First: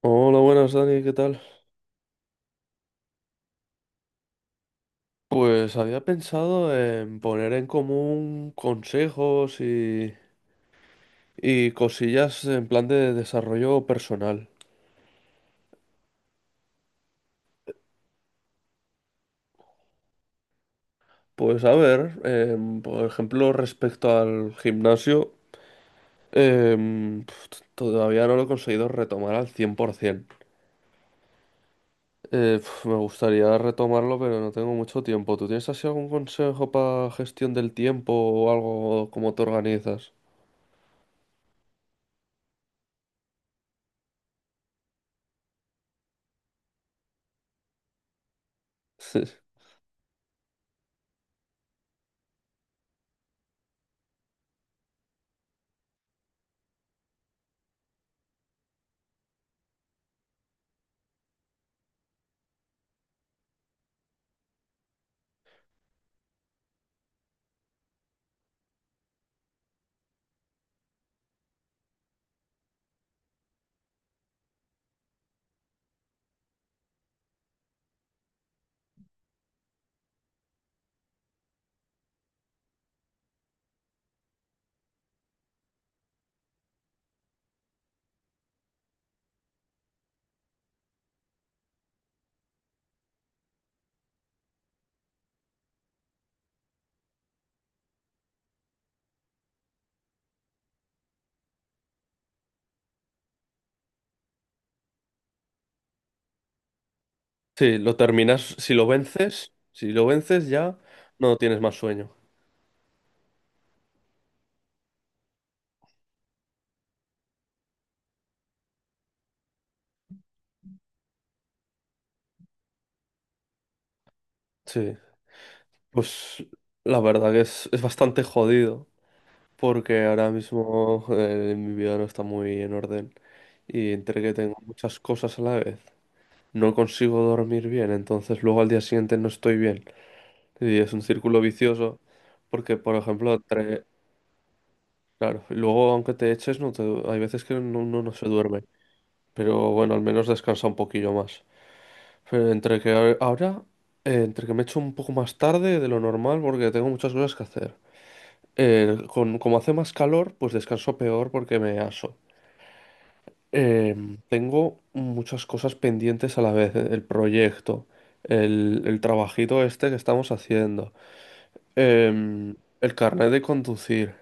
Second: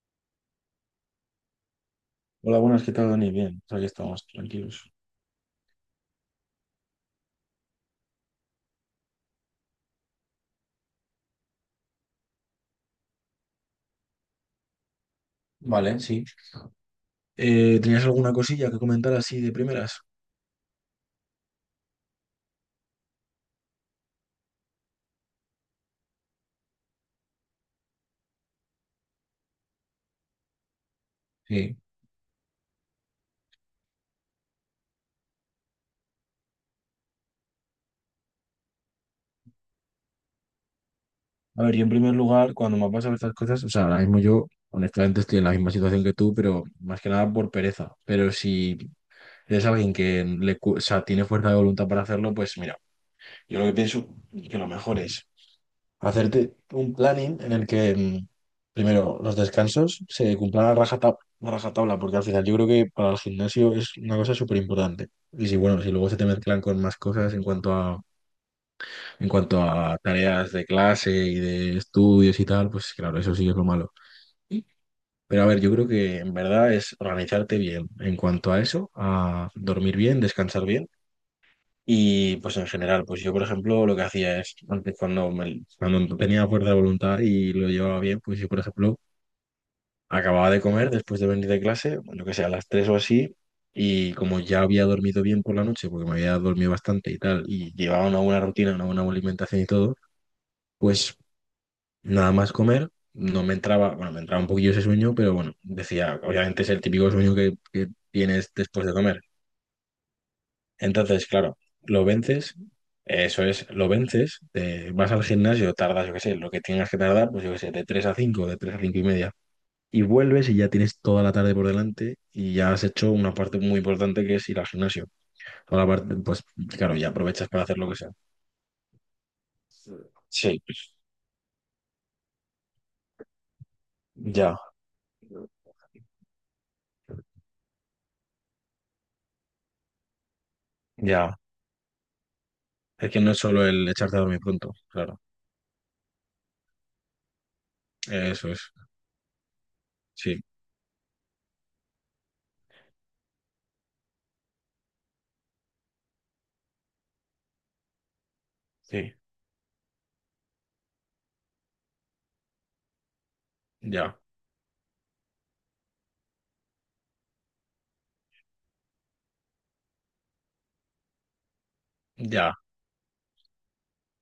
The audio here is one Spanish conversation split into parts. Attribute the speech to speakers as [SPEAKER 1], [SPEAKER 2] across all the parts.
[SPEAKER 1] Hola, buenas Dani, ¿qué tal?
[SPEAKER 2] Hola, buenas, ¿qué tal, Dani? Bien, pues aquí estamos, tranquilos.
[SPEAKER 1] Pues había pensado en poner en común consejos y cosillas en plan de desarrollo personal.
[SPEAKER 2] Vale, sí. ¿Tenías alguna cosilla que comentar así de primeras?
[SPEAKER 1] Pues a ver, por ejemplo, respecto al gimnasio, todavía no lo he conseguido retomar al 100%.
[SPEAKER 2] Sí.
[SPEAKER 1] Me gustaría retomarlo, pero no tengo mucho tiempo. ¿Tú tienes así algún consejo para gestión del tiempo o algo, cómo te organizas?
[SPEAKER 2] A ver, yo en primer lugar, cuando me pasan estas cosas, o sea, ahora mismo yo, honestamente, estoy en la misma situación que tú, pero más que nada por pereza. Pero si eres alguien que o sea, tiene fuerza de voluntad para hacerlo, pues mira, yo lo que pienso que lo mejor es hacerte un planning en el que, primero, los descansos se cumplan a rajatabla, porque al final yo creo que para el gimnasio es una cosa súper importante. Y si, bueno, si luego se te mezclan con más cosas en cuanto a tareas de clase y de estudios y tal, pues claro, eso sí que es lo malo. Pero a ver, yo creo que en verdad es organizarte bien en cuanto a eso, a dormir bien, descansar bien, y pues en general, pues yo por ejemplo lo que hacía es, antes cuando tenía fuerza de voluntad y lo llevaba bien, pues yo por ejemplo acababa de comer después de venir de clase, yo que sé, a las 3 o así, y como ya había dormido bien por la noche, porque me había dormido bastante y tal, y llevaba una buena rutina, una buena alimentación y todo, pues nada más comer, no me entraba, bueno, me entraba un poquillo ese sueño, pero bueno, decía, obviamente es el típico sueño
[SPEAKER 1] Sí,
[SPEAKER 2] que
[SPEAKER 1] lo
[SPEAKER 2] tienes
[SPEAKER 1] terminas, si lo
[SPEAKER 2] después de comer.
[SPEAKER 1] vences, si lo vences ya
[SPEAKER 2] Entonces,
[SPEAKER 1] no
[SPEAKER 2] claro,
[SPEAKER 1] tienes más
[SPEAKER 2] lo
[SPEAKER 1] sueño.
[SPEAKER 2] vences, eso es, lo vences, te vas al gimnasio, tardas, yo qué sé, lo que tengas que tardar, pues yo qué sé, de 3 a 5 y media. Y vuelves y ya tienes toda la tarde por delante y ya has hecho una parte muy importante que es ir al
[SPEAKER 1] Sí,
[SPEAKER 2] gimnasio. Toda la parte, pues
[SPEAKER 1] pues
[SPEAKER 2] claro,
[SPEAKER 1] la
[SPEAKER 2] ya
[SPEAKER 1] verdad que
[SPEAKER 2] aprovechas para
[SPEAKER 1] es,
[SPEAKER 2] hacer
[SPEAKER 1] es
[SPEAKER 2] lo que sea.
[SPEAKER 1] bastante jodido porque ahora
[SPEAKER 2] Sí,
[SPEAKER 1] mismo mi vida no está muy en orden y entre que tengo
[SPEAKER 2] ya,
[SPEAKER 1] muchas cosas a la vez, no consigo dormir bien, entonces luego al día siguiente no estoy bien y es un
[SPEAKER 2] ya.
[SPEAKER 1] círculo vicioso porque, por
[SPEAKER 2] Es que no
[SPEAKER 1] ejemplo,
[SPEAKER 2] es solo el echarte a dormir pronto, claro.
[SPEAKER 1] claro, y luego aunque te eches, no te- hay veces que uno no se
[SPEAKER 2] Eso
[SPEAKER 1] duerme,
[SPEAKER 2] es,
[SPEAKER 1] pero bueno, al menos
[SPEAKER 2] sí,
[SPEAKER 1] descansa un poquillo más. Pero entre que ahora, entre que me echo un poco más tarde de lo normal porque tengo muchas cosas que hacer.
[SPEAKER 2] sí,
[SPEAKER 1] Como hace más calor, pues descanso peor porque me aso.
[SPEAKER 2] ya,
[SPEAKER 1] Tengo muchas cosas pendientes a la vez. El proyecto, el trabajito este que estamos haciendo,
[SPEAKER 2] ya,
[SPEAKER 1] el carnet de conducir.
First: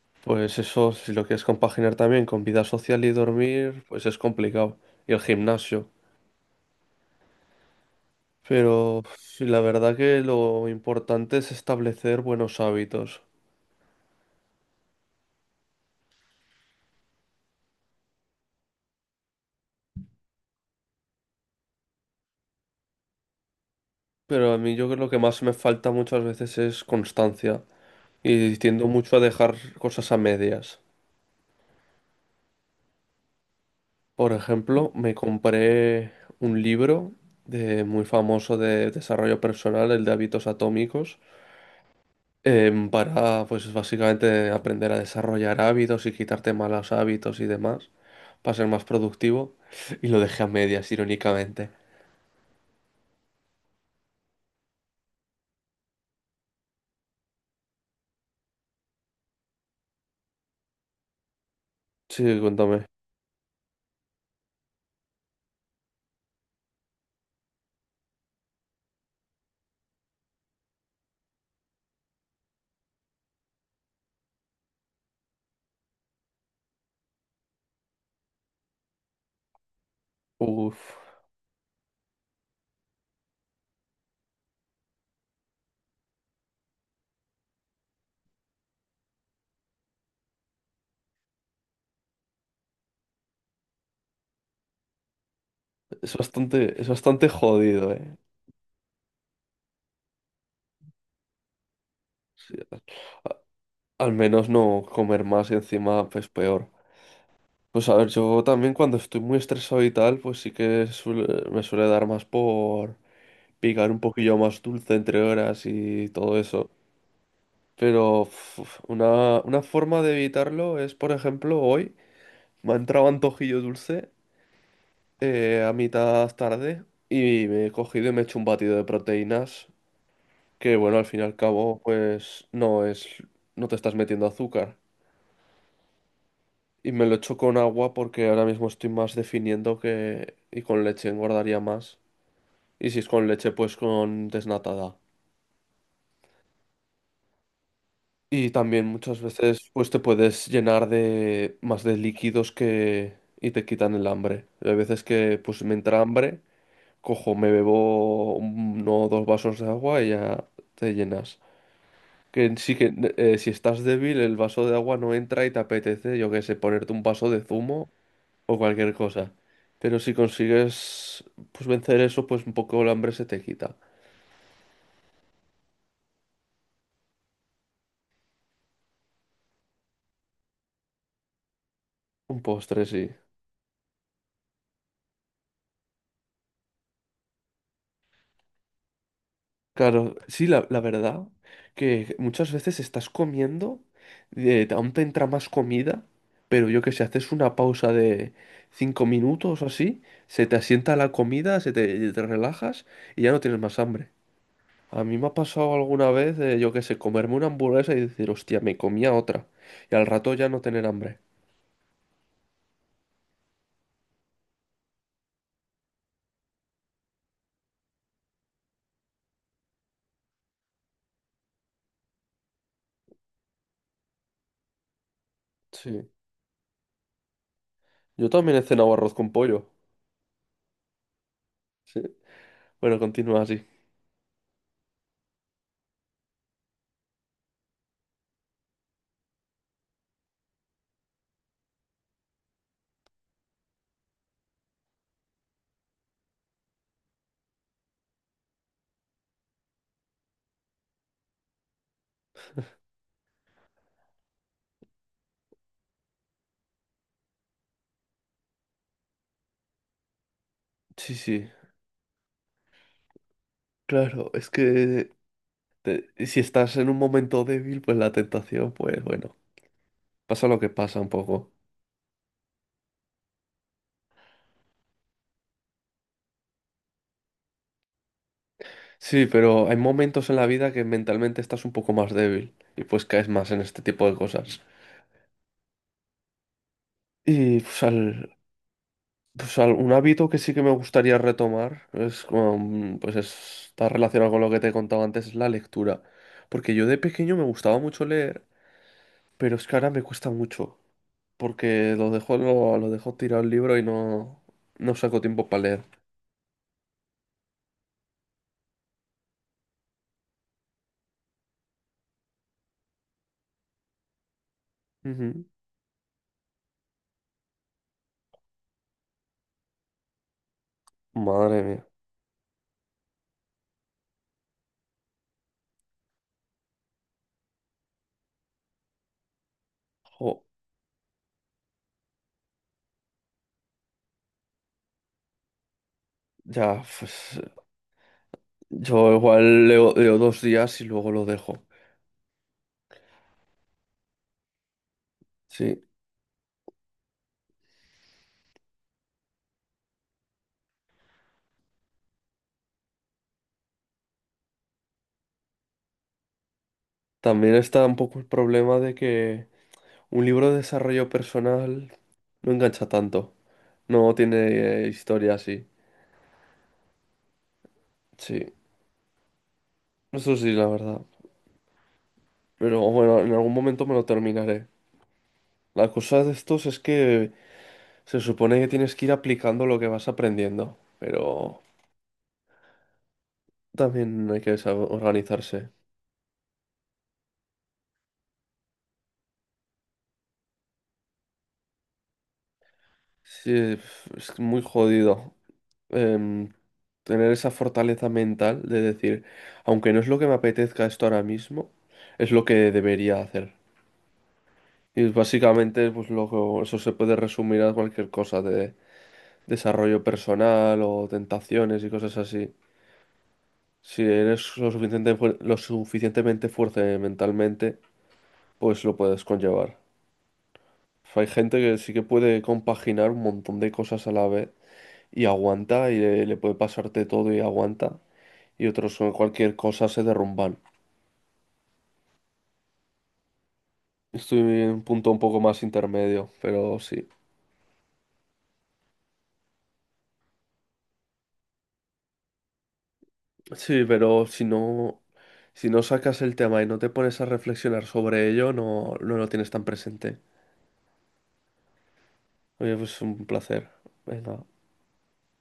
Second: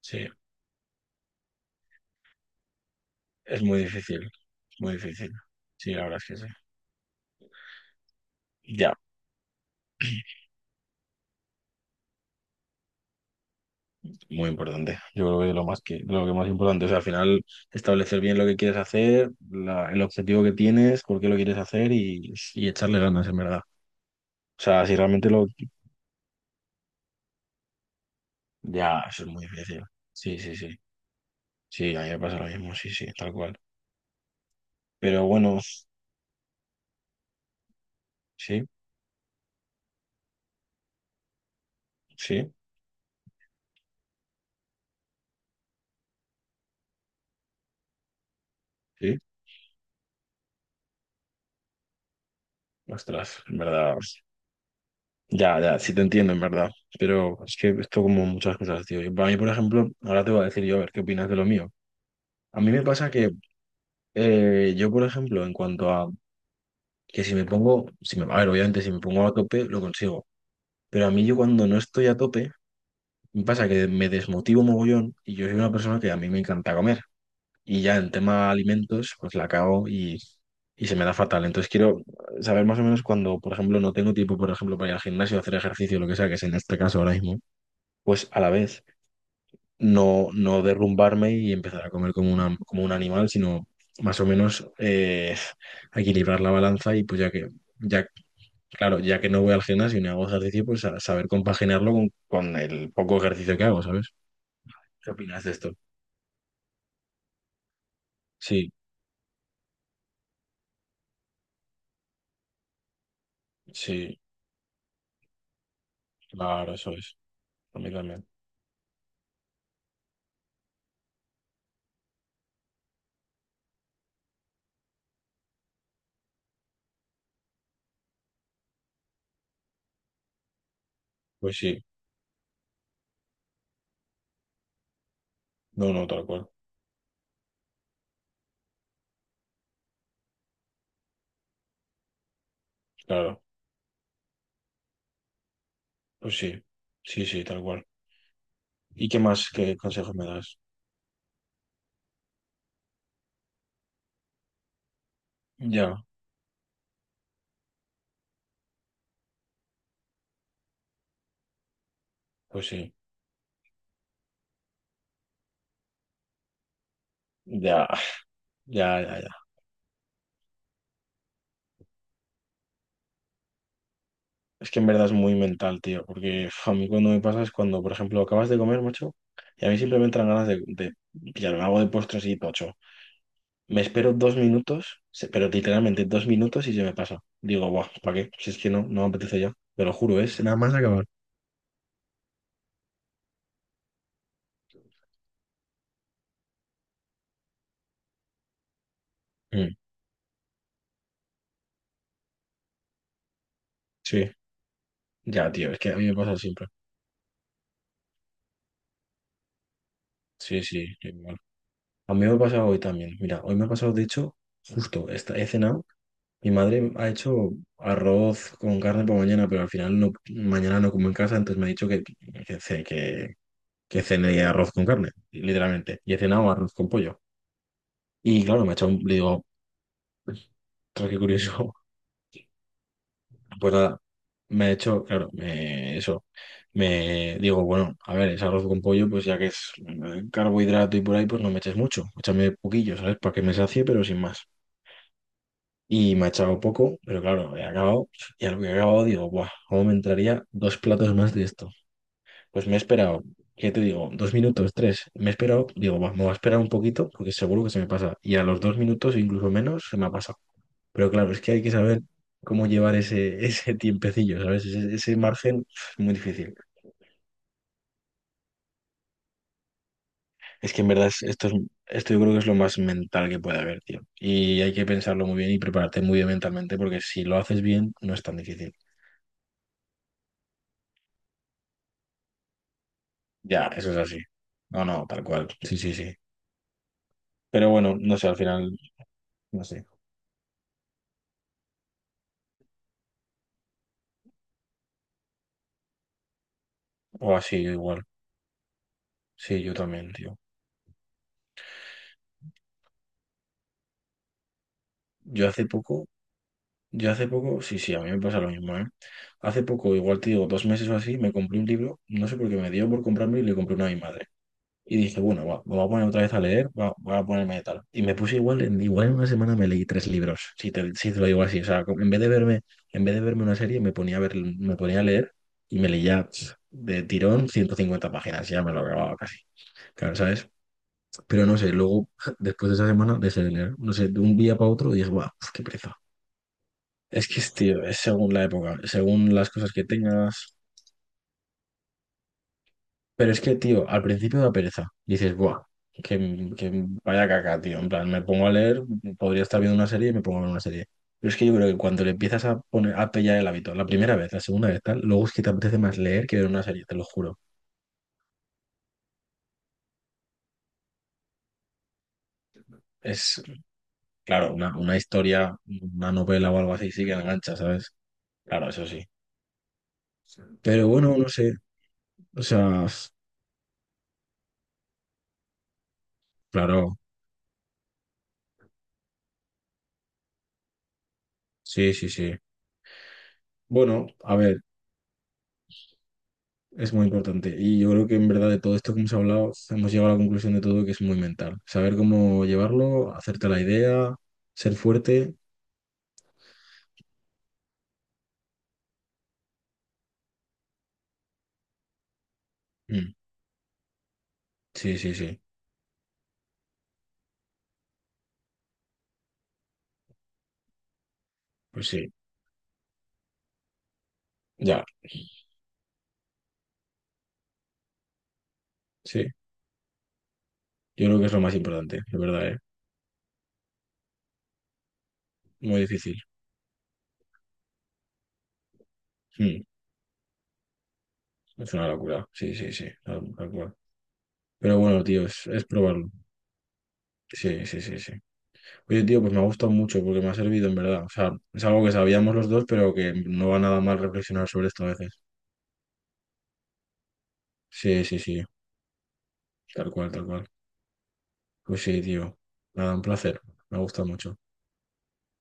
[SPEAKER 2] sí.
[SPEAKER 1] Pues eso, si lo quieres compaginar también con vida social y
[SPEAKER 2] Es muy
[SPEAKER 1] dormir, pues es
[SPEAKER 2] difícil,
[SPEAKER 1] complicado.
[SPEAKER 2] muy
[SPEAKER 1] Y el
[SPEAKER 2] difícil.
[SPEAKER 1] gimnasio.
[SPEAKER 2] Sí, la verdad es que sí. Ya.
[SPEAKER 1] Pero sí, la verdad que lo importante es establecer buenos hábitos.
[SPEAKER 2] Muy importante. Yo creo que lo que más importante es al final establecer bien lo que quieres hacer, el objetivo que tienes, por qué lo quieres hacer y echarle ganas, en verdad. O
[SPEAKER 1] Pero a mí
[SPEAKER 2] sea,
[SPEAKER 1] yo
[SPEAKER 2] si
[SPEAKER 1] creo que lo que
[SPEAKER 2] realmente
[SPEAKER 1] más
[SPEAKER 2] lo...
[SPEAKER 1] me falta muchas veces es constancia. Y tiendo
[SPEAKER 2] Ya,
[SPEAKER 1] mucho a
[SPEAKER 2] eso es muy
[SPEAKER 1] dejar
[SPEAKER 2] difícil.
[SPEAKER 1] cosas a
[SPEAKER 2] Sí, sí, sí.
[SPEAKER 1] medias.
[SPEAKER 2] Sí, a mí me pasa lo mismo, sí, sí, tal cual.
[SPEAKER 1] Por ejemplo, me
[SPEAKER 2] Pero bueno,
[SPEAKER 1] compré un libro de, muy famoso
[SPEAKER 2] sí,
[SPEAKER 1] de desarrollo personal, el de hábitos atómicos,
[SPEAKER 2] sí,
[SPEAKER 1] para pues básicamente aprender a desarrollar hábitos y quitarte malos hábitos y demás, para ser más
[SPEAKER 2] sí.
[SPEAKER 1] productivo. Y lo dejé a medias, irónicamente.
[SPEAKER 2] Ostras, en verdad. Ya, ya, sí te entiendo, en verdad. Pero es que esto como muchas cosas, tío. Y para mí, por ejemplo, ahora te voy a decir yo, a ver, ¿qué opinas de lo mío?
[SPEAKER 1] Sí,
[SPEAKER 2] A mí me
[SPEAKER 1] cuéntame.
[SPEAKER 2] pasa que yo, por ejemplo, en cuanto a que si me pongo, si me, a ver, obviamente si me pongo a tope, lo consigo. Pero a mí yo cuando no estoy a tope, me pasa que me desmotivo mogollón y yo soy una persona que a mí me encanta comer. Y ya en tema alimentos, y se
[SPEAKER 1] Uf.
[SPEAKER 2] me da fatal. Entonces quiero saber más o menos cuando, por ejemplo, no tengo tiempo, por ejemplo, para ir al gimnasio, hacer ejercicio, lo que sea, que es en este caso ahora mismo, pues a la vez no derrumbarme y empezar a comer como un animal, sino más o menos
[SPEAKER 1] Es
[SPEAKER 2] equilibrar la
[SPEAKER 1] bastante, es
[SPEAKER 2] balanza y pues
[SPEAKER 1] bastante
[SPEAKER 2] ya que
[SPEAKER 1] jodido,
[SPEAKER 2] ya
[SPEAKER 1] ¿eh?
[SPEAKER 2] claro, ya que no voy al gimnasio ni hago ejercicio, pues a saber compaginarlo
[SPEAKER 1] Sí,
[SPEAKER 2] con el poco ejercicio que hago,
[SPEAKER 1] al
[SPEAKER 2] ¿sabes?
[SPEAKER 1] menos no
[SPEAKER 2] ¿Qué
[SPEAKER 1] comer
[SPEAKER 2] opinas de
[SPEAKER 1] más y
[SPEAKER 2] esto?
[SPEAKER 1] encima, pues peor. Pues a ver, yo
[SPEAKER 2] Sí,
[SPEAKER 1] también cuando estoy muy estresado y tal, pues sí que me suele dar más por picar un
[SPEAKER 2] sí,
[SPEAKER 1] poquillo más dulce entre horas y todo eso.
[SPEAKER 2] claro, eso es. A mí
[SPEAKER 1] Pero
[SPEAKER 2] también.
[SPEAKER 1] uf, una forma de evitarlo es, por ejemplo, hoy me ha entrado antojillo dulce a mitad tarde y me he cogido y me he hecho un batido de proteínas que, bueno, al fin y al
[SPEAKER 2] Pues
[SPEAKER 1] cabo,
[SPEAKER 2] sí,
[SPEAKER 1] no te estás metiendo azúcar.
[SPEAKER 2] no, no, tal cual.
[SPEAKER 1] Y me lo echo con agua porque ahora mismo estoy más definiendo que... Y con leche engordaría más. Y si es con
[SPEAKER 2] Claro,
[SPEAKER 1] leche, pues con desnatada.
[SPEAKER 2] pues sí, sí, sí, tal cual.
[SPEAKER 1] Y también
[SPEAKER 2] ¿Y qué
[SPEAKER 1] muchas
[SPEAKER 2] más,
[SPEAKER 1] veces
[SPEAKER 2] qué
[SPEAKER 1] pues te
[SPEAKER 2] consejos me
[SPEAKER 1] puedes
[SPEAKER 2] das?
[SPEAKER 1] llenar de más de líquidos que... y te quitan el hambre. Hay veces que pues me entra
[SPEAKER 2] Ya,
[SPEAKER 1] hambre, cojo, me bebo uno o dos vasos de agua y ya te llenas. Que
[SPEAKER 2] pues
[SPEAKER 1] sí que
[SPEAKER 2] sí,
[SPEAKER 1] si estás débil, el vaso de agua no entra y te apetece, yo qué sé, ponerte un vaso de
[SPEAKER 2] ya,
[SPEAKER 1] zumo o cualquier
[SPEAKER 2] ya, ya, ya.
[SPEAKER 1] cosa. Pero si consigues pues vencer eso, pues un poco el hambre se te quita.
[SPEAKER 2] Es que en verdad es muy mental, tío, porque uf, a mí cuando me pasa es cuando, por ejemplo, acabas de comer, macho, y a mí simplemente me entran ganas de pillarme algo de postre así,
[SPEAKER 1] Un
[SPEAKER 2] tocho.
[SPEAKER 1] postre, sí.
[SPEAKER 2] Me espero dos minutos, pero literalmente dos minutos y se me pasa. Digo, guau, ¿para qué? Si es que no, no me apetece ya. Te lo
[SPEAKER 1] Claro,
[SPEAKER 2] juro, es
[SPEAKER 1] sí,
[SPEAKER 2] nada
[SPEAKER 1] la,
[SPEAKER 2] más
[SPEAKER 1] la
[SPEAKER 2] acabar.
[SPEAKER 1] verdad que muchas veces estás comiendo, aún te entra más comida, pero yo que sé, haces una pausa de cinco minutos o
[SPEAKER 2] Mm,
[SPEAKER 1] así, se te asienta la comida, te relajas y ya no tienes más hambre.
[SPEAKER 2] sí,
[SPEAKER 1] A mí me ha
[SPEAKER 2] ya, tío,
[SPEAKER 1] pasado
[SPEAKER 2] es que a mí
[SPEAKER 1] alguna
[SPEAKER 2] me pasa
[SPEAKER 1] vez,
[SPEAKER 2] siempre.
[SPEAKER 1] yo que sé, comerme una hamburguesa y decir, hostia, me comía otra. Y al rato ya no
[SPEAKER 2] Sí,
[SPEAKER 1] tener
[SPEAKER 2] sí,
[SPEAKER 1] hambre.
[SPEAKER 2] igual. A mí me ha pasado hoy también. Mira, hoy me ha pasado, de hecho, he cenado. Mi madre ha hecho arroz con carne para mañana, pero al final no, mañana no como en casa, entonces me ha dicho que, ce- que, que cene arroz con carne, literalmente.
[SPEAKER 1] Sí.
[SPEAKER 2] Y he cenado arroz con pollo.
[SPEAKER 1] Yo
[SPEAKER 2] Y
[SPEAKER 1] también he
[SPEAKER 2] claro, me ha hecho
[SPEAKER 1] cenado
[SPEAKER 2] un,
[SPEAKER 1] arroz
[SPEAKER 2] le
[SPEAKER 1] con
[SPEAKER 2] digo,
[SPEAKER 1] pollo.
[SPEAKER 2] ostras, qué curioso.
[SPEAKER 1] Sí. Bueno, continúa así.
[SPEAKER 2] Pues nada, me he hecho, claro, me, eso, me digo, bueno, a ver, es arroz con pollo, pues ya que es carbohidrato y por ahí, pues no me eches mucho, échame poquillo, ¿sabes? Para que me sacie, pero sin más. Y me ha echado poco, pero claro, he acabado, y al que he acabado digo, guau, ¿cómo me entraría dos platos más de esto? Pues me he esperado, ¿qué te digo? Dos minutos, tres. Me he esperado, digo, "Va, me voy a esperar un poquito porque seguro que se me pasa". Y a los dos minutos, incluso menos, se me ha pasado. Pero
[SPEAKER 1] Sí,
[SPEAKER 2] claro, es
[SPEAKER 1] sí.
[SPEAKER 2] que hay que saber cómo llevar ese, ese
[SPEAKER 1] Claro,
[SPEAKER 2] tiempecillo,
[SPEAKER 1] es
[SPEAKER 2] ¿sabes?
[SPEAKER 1] que
[SPEAKER 2] Ese margen es muy
[SPEAKER 1] si
[SPEAKER 2] difícil.
[SPEAKER 1] estás en un momento débil, pues la tentación, pues bueno, pasa lo que
[SPEAKER 2] Es que en
[SPEAKER 1] pasa
[SPEAKER 2] verdad
[SPEAKER 1] un poco.
[SPEAKER 2] esto yo creo que es lo más mental que puede haber, tío. Y hay que pensarlo muy bien y prepararte muy bien mentalmente porque si lo haces bien, no es tan difícil.
[SPEAKER 1] Sí, pero hay momentos en la vida que mentalmente estás un poco más débil y pues caes más en
[SPEAKER 2] Ya,
[SPEAKER 1] este
[SPEAKER 2] eso es
[SPEAKER 1] tipo de
[SPEAKER 2] así.
[SPEAKER 1] cosas.
[SPEAKER 2] No, no, tal cual. Sí, sí, sí.
[SPEAKER 1] Y
[SPEAKER 2] Pero
[SPEAKER 1] pues,
[SPEAKER 2] bueno, no sé, al final,
[SPEAKER 1] pues
[SPEAKER 2] no sé.
[SPEAKER 1] un hábito que sí que me gustaría retomar es como, pues está relacionado con lo que te he contado antes, es la lectura. Porque yo de
[SPEAKER 2] O
[SPEAKER 1] pequeño me
[SPEAKER 2] así,
[SPEAKER 1] gustaba
[SPEAKER 2] igual.
[SPEAKER 1] mucho leer, pero
[SPEAKER 2] Sí,
[SPEAKER 1] es
[SPEAKER 2] yo
[SPEAKER 1] que ahora me
[SPEAKER 2] también,
[SPEAKER 1] cuesta
[SPEAKER 2] tío.
[SPEAKER 1] mucho. Porque lo dejó tirado el libro y no sacó tiempo
[SPEAKER 2] Yo
[SPEAKER 1] para
[SPEAKER 2] hace
[SPEAKER 1] leer.
[SPEAKER 2] poco, yo hace poco, sí, sí, a mí me pasa lo mismo, ¿eh? Hace poco, igual te digo, dos meses o así, me compré un libro, no sé por qué me dio por comprarme y le compré uno a mi madre. Y dije,
[SPEAKER 1] Ujú.
[SPEAKER 2] bueno, va, me voy a poner otra vez a leer, va, voy a ponerme de tal. Y me puse igual, igual en una semana me leí tres libros, si te lo digo así.
[SPEAKER 1] Madre
[SPEAKER 2] O sea,
[SPEAKER 1] mía.
[SPEAKER 2] como en vez de verme, en vez de verme una serie, me ponía a leer y me leía pf, de tirón 150 páginas, ya me lo acababa casi. Claro,
[SPEAKER 1] Jo,
[SPEAKER 2] ¿sabes? Pero no sé, luego, después de esa semana, de ese leer, no sé, de un día para otro dije, guau, qué pereza.
[SPEAKER 1] ya, pues
[SPEAKER 2] Tío, es según la época,
[SPEAKER 1] yo
[SPEAKER 2] según las
[SPEAKER 1] igual
[SPEAKER 2] cosas que
[SPEAKER 1] leo, leo dos
[SPEAKER 2] tengas.
[SPEAKER 1] días y luego lo dejo.
[SPEAKER 2] Pero es que, tío, al principio da pereza. Dices, buah,
[SPEAKER 1] Sí,
[SPEAKER 2] que vaya caca, tío. En plan, me pongo a leer, podría estar viendo una serie y me pongo a ver una serie. Pero es que yo creo que cuando le empiezas a poner, a pillar el hábito, la primera vez, la segunda vez, tal, luego es que te apetece más leer que ver una serie, te lo juro.
[SPEAKER 1] también está un poco el problema de que un libro de desarrollo personal no engancha tanto.
[SPEAKER 2] Es,
[SPEAKER 1] No
[SPEAKER 2] claro,
[SPEAKER 1] tiene
[SPEAKER 2] una
[SPEAKER 1] historia
[SPEAKER 2] historia,
[SPEAKER 1] así.
[SPEAKER 2] una novela o algo así, sí que engancha, ¿sabes?
[SPEAKER 1] Sí,
[SPEAKER 2] Claro, eso sí.
[SPEAKER 1] eso sí, la
[SPEAKER 2] Pero
[SPEAKER 1] verdad.
[SPEAKER 2] bueno, no sé. O
[SPEAKER 1] Pero
[SPEAKER 2] sea,
[SPEAKER 1] bueno, en algún momento me lo terminaré. La cosa de estos es
[SPEAKER 2] claro,
[SPEAKER 1] que se supone que tienes que ir aplicando lo que vas aprendiendo. Pero
[SPEAKER 2] sí, sí, sí. Bueno,
[SPEAKER 1] también
[SPEAKER 2] a
[SPEAKER 1] hay que
[SPEAKER 2] ver.
[SPEAKER 1] saber organizarse.
[SPEAKER 2] Es muy importante. Y yo creo que en verdad de todo esto que hemos hablado, hemos llegado a la conclusión de todo que es muy mental. Saber cómo llevarlo, hacerte
[SPEAKER 1] Sí,
[SPEAKER 2] la idea,
[SPEAKER 1] es muy
[SPEAKER 2] ser
[SPEAKER 1] jodido
[SPEAKER 2] fuerte.
[SPEAKER 1] em, tener esa fortaleza mental de decir, aunque no es lo que me apetezca esto ahora mismo, es lo que
[SPEAKER 2] Mm,
[SPEAKER 1] debería hacer.
[SPEAKER 2] sí,
[SPEAKER 1] Y
[SPEAKER 2] sí, sí.
[SPEAKER 1] básicamente, eso se puede resumir a cualquier cosa de desarrollo personal o tentaciones
[SPEAKER 2] Pues
[SPEAKER 1] y
[SPEAKER 2] sí,
[SPEAKER 1] cosas así. Si eres
[SPEAKER 2] ya,
[SPEAKER 1] lo suficientemente fuerte mentalmente, pues lo puedes
[SPEAKER 2] sí.
[SPEAKER 1] conllevar.
[SPEAKER 2] Yo creo
[SPEAKER 1] Hay
[SPEAKER 2] que es lo más
[SPEAKER 1] gente que sí que
[SPEAKER 2] importante, de
[SPEAKER 1] puede
[SPEAKER 2] verdad, ¿eh?
[SPEAKER 1] compaginar un montón de cosas a la vez y
[SPEAKER 2] Muy
[SPEAKER 1] aguanta y
[SPEAKER 2] difícil.
[SPEAKER 1] le puede pasarte todo y aguanta. Y otros con cualquier
[SPEAKER 2] Mm,
[SPEAKER 1] cosa se derrumban.
[SPEAKER 2] es una locura. Sí, sí, sí. Tal, tal cual.
[SPEAKER 1] Estoy en
[SPEAKER 2] Pero
[SPEAKER 1] un
[SPEAKER 2] bueno,
[SPEAKER 1] punto un
[SPEAKER 2] tío,
[SPEAKER 1] poco más
[SPEAKER 2] es probarlo.
[SPEAKER 1] intermedio, pero sí.
[SPEAKER 2] Sí, sí, sí, sí. Oye, tío, pues me ha gustado mucho porque me ha servido, en verdad. O sea, es algo que sabíamos los dos, pero que no va nada
[SPEAKER 1] Sí,
[SPEAKER 2] mal
[SPEAKER 1] pero si
[SPEAKER 2] reflexionar sobre esto a
[SPEAKER 1] no,
[SPEAKER 2] veces.
[SPEAKER 1] si no sacas el tema y no te pones a reflexionar
[SPEAKER 2] Sí, sí,
[SPEAKER 1] sobre
[SPEAKER 2] sí.
[SPEAKER 1] ello, no lo tienes tan
[SPEAKER 2] Tal cual,
[SPEAKER 1] presente.
[SPEAKER 2] tal cual. Pues sí, tío.
[SPEAKER 1] Oye,
[SPEAKER 2] Nada, un
[SPEAKER 1] pues un
[SPEAKER 2] placer.
[SPEAKER 1] placer.
[SPEAKER 2] Me ha gustado mucho.
[SPEAKER 1] Venga.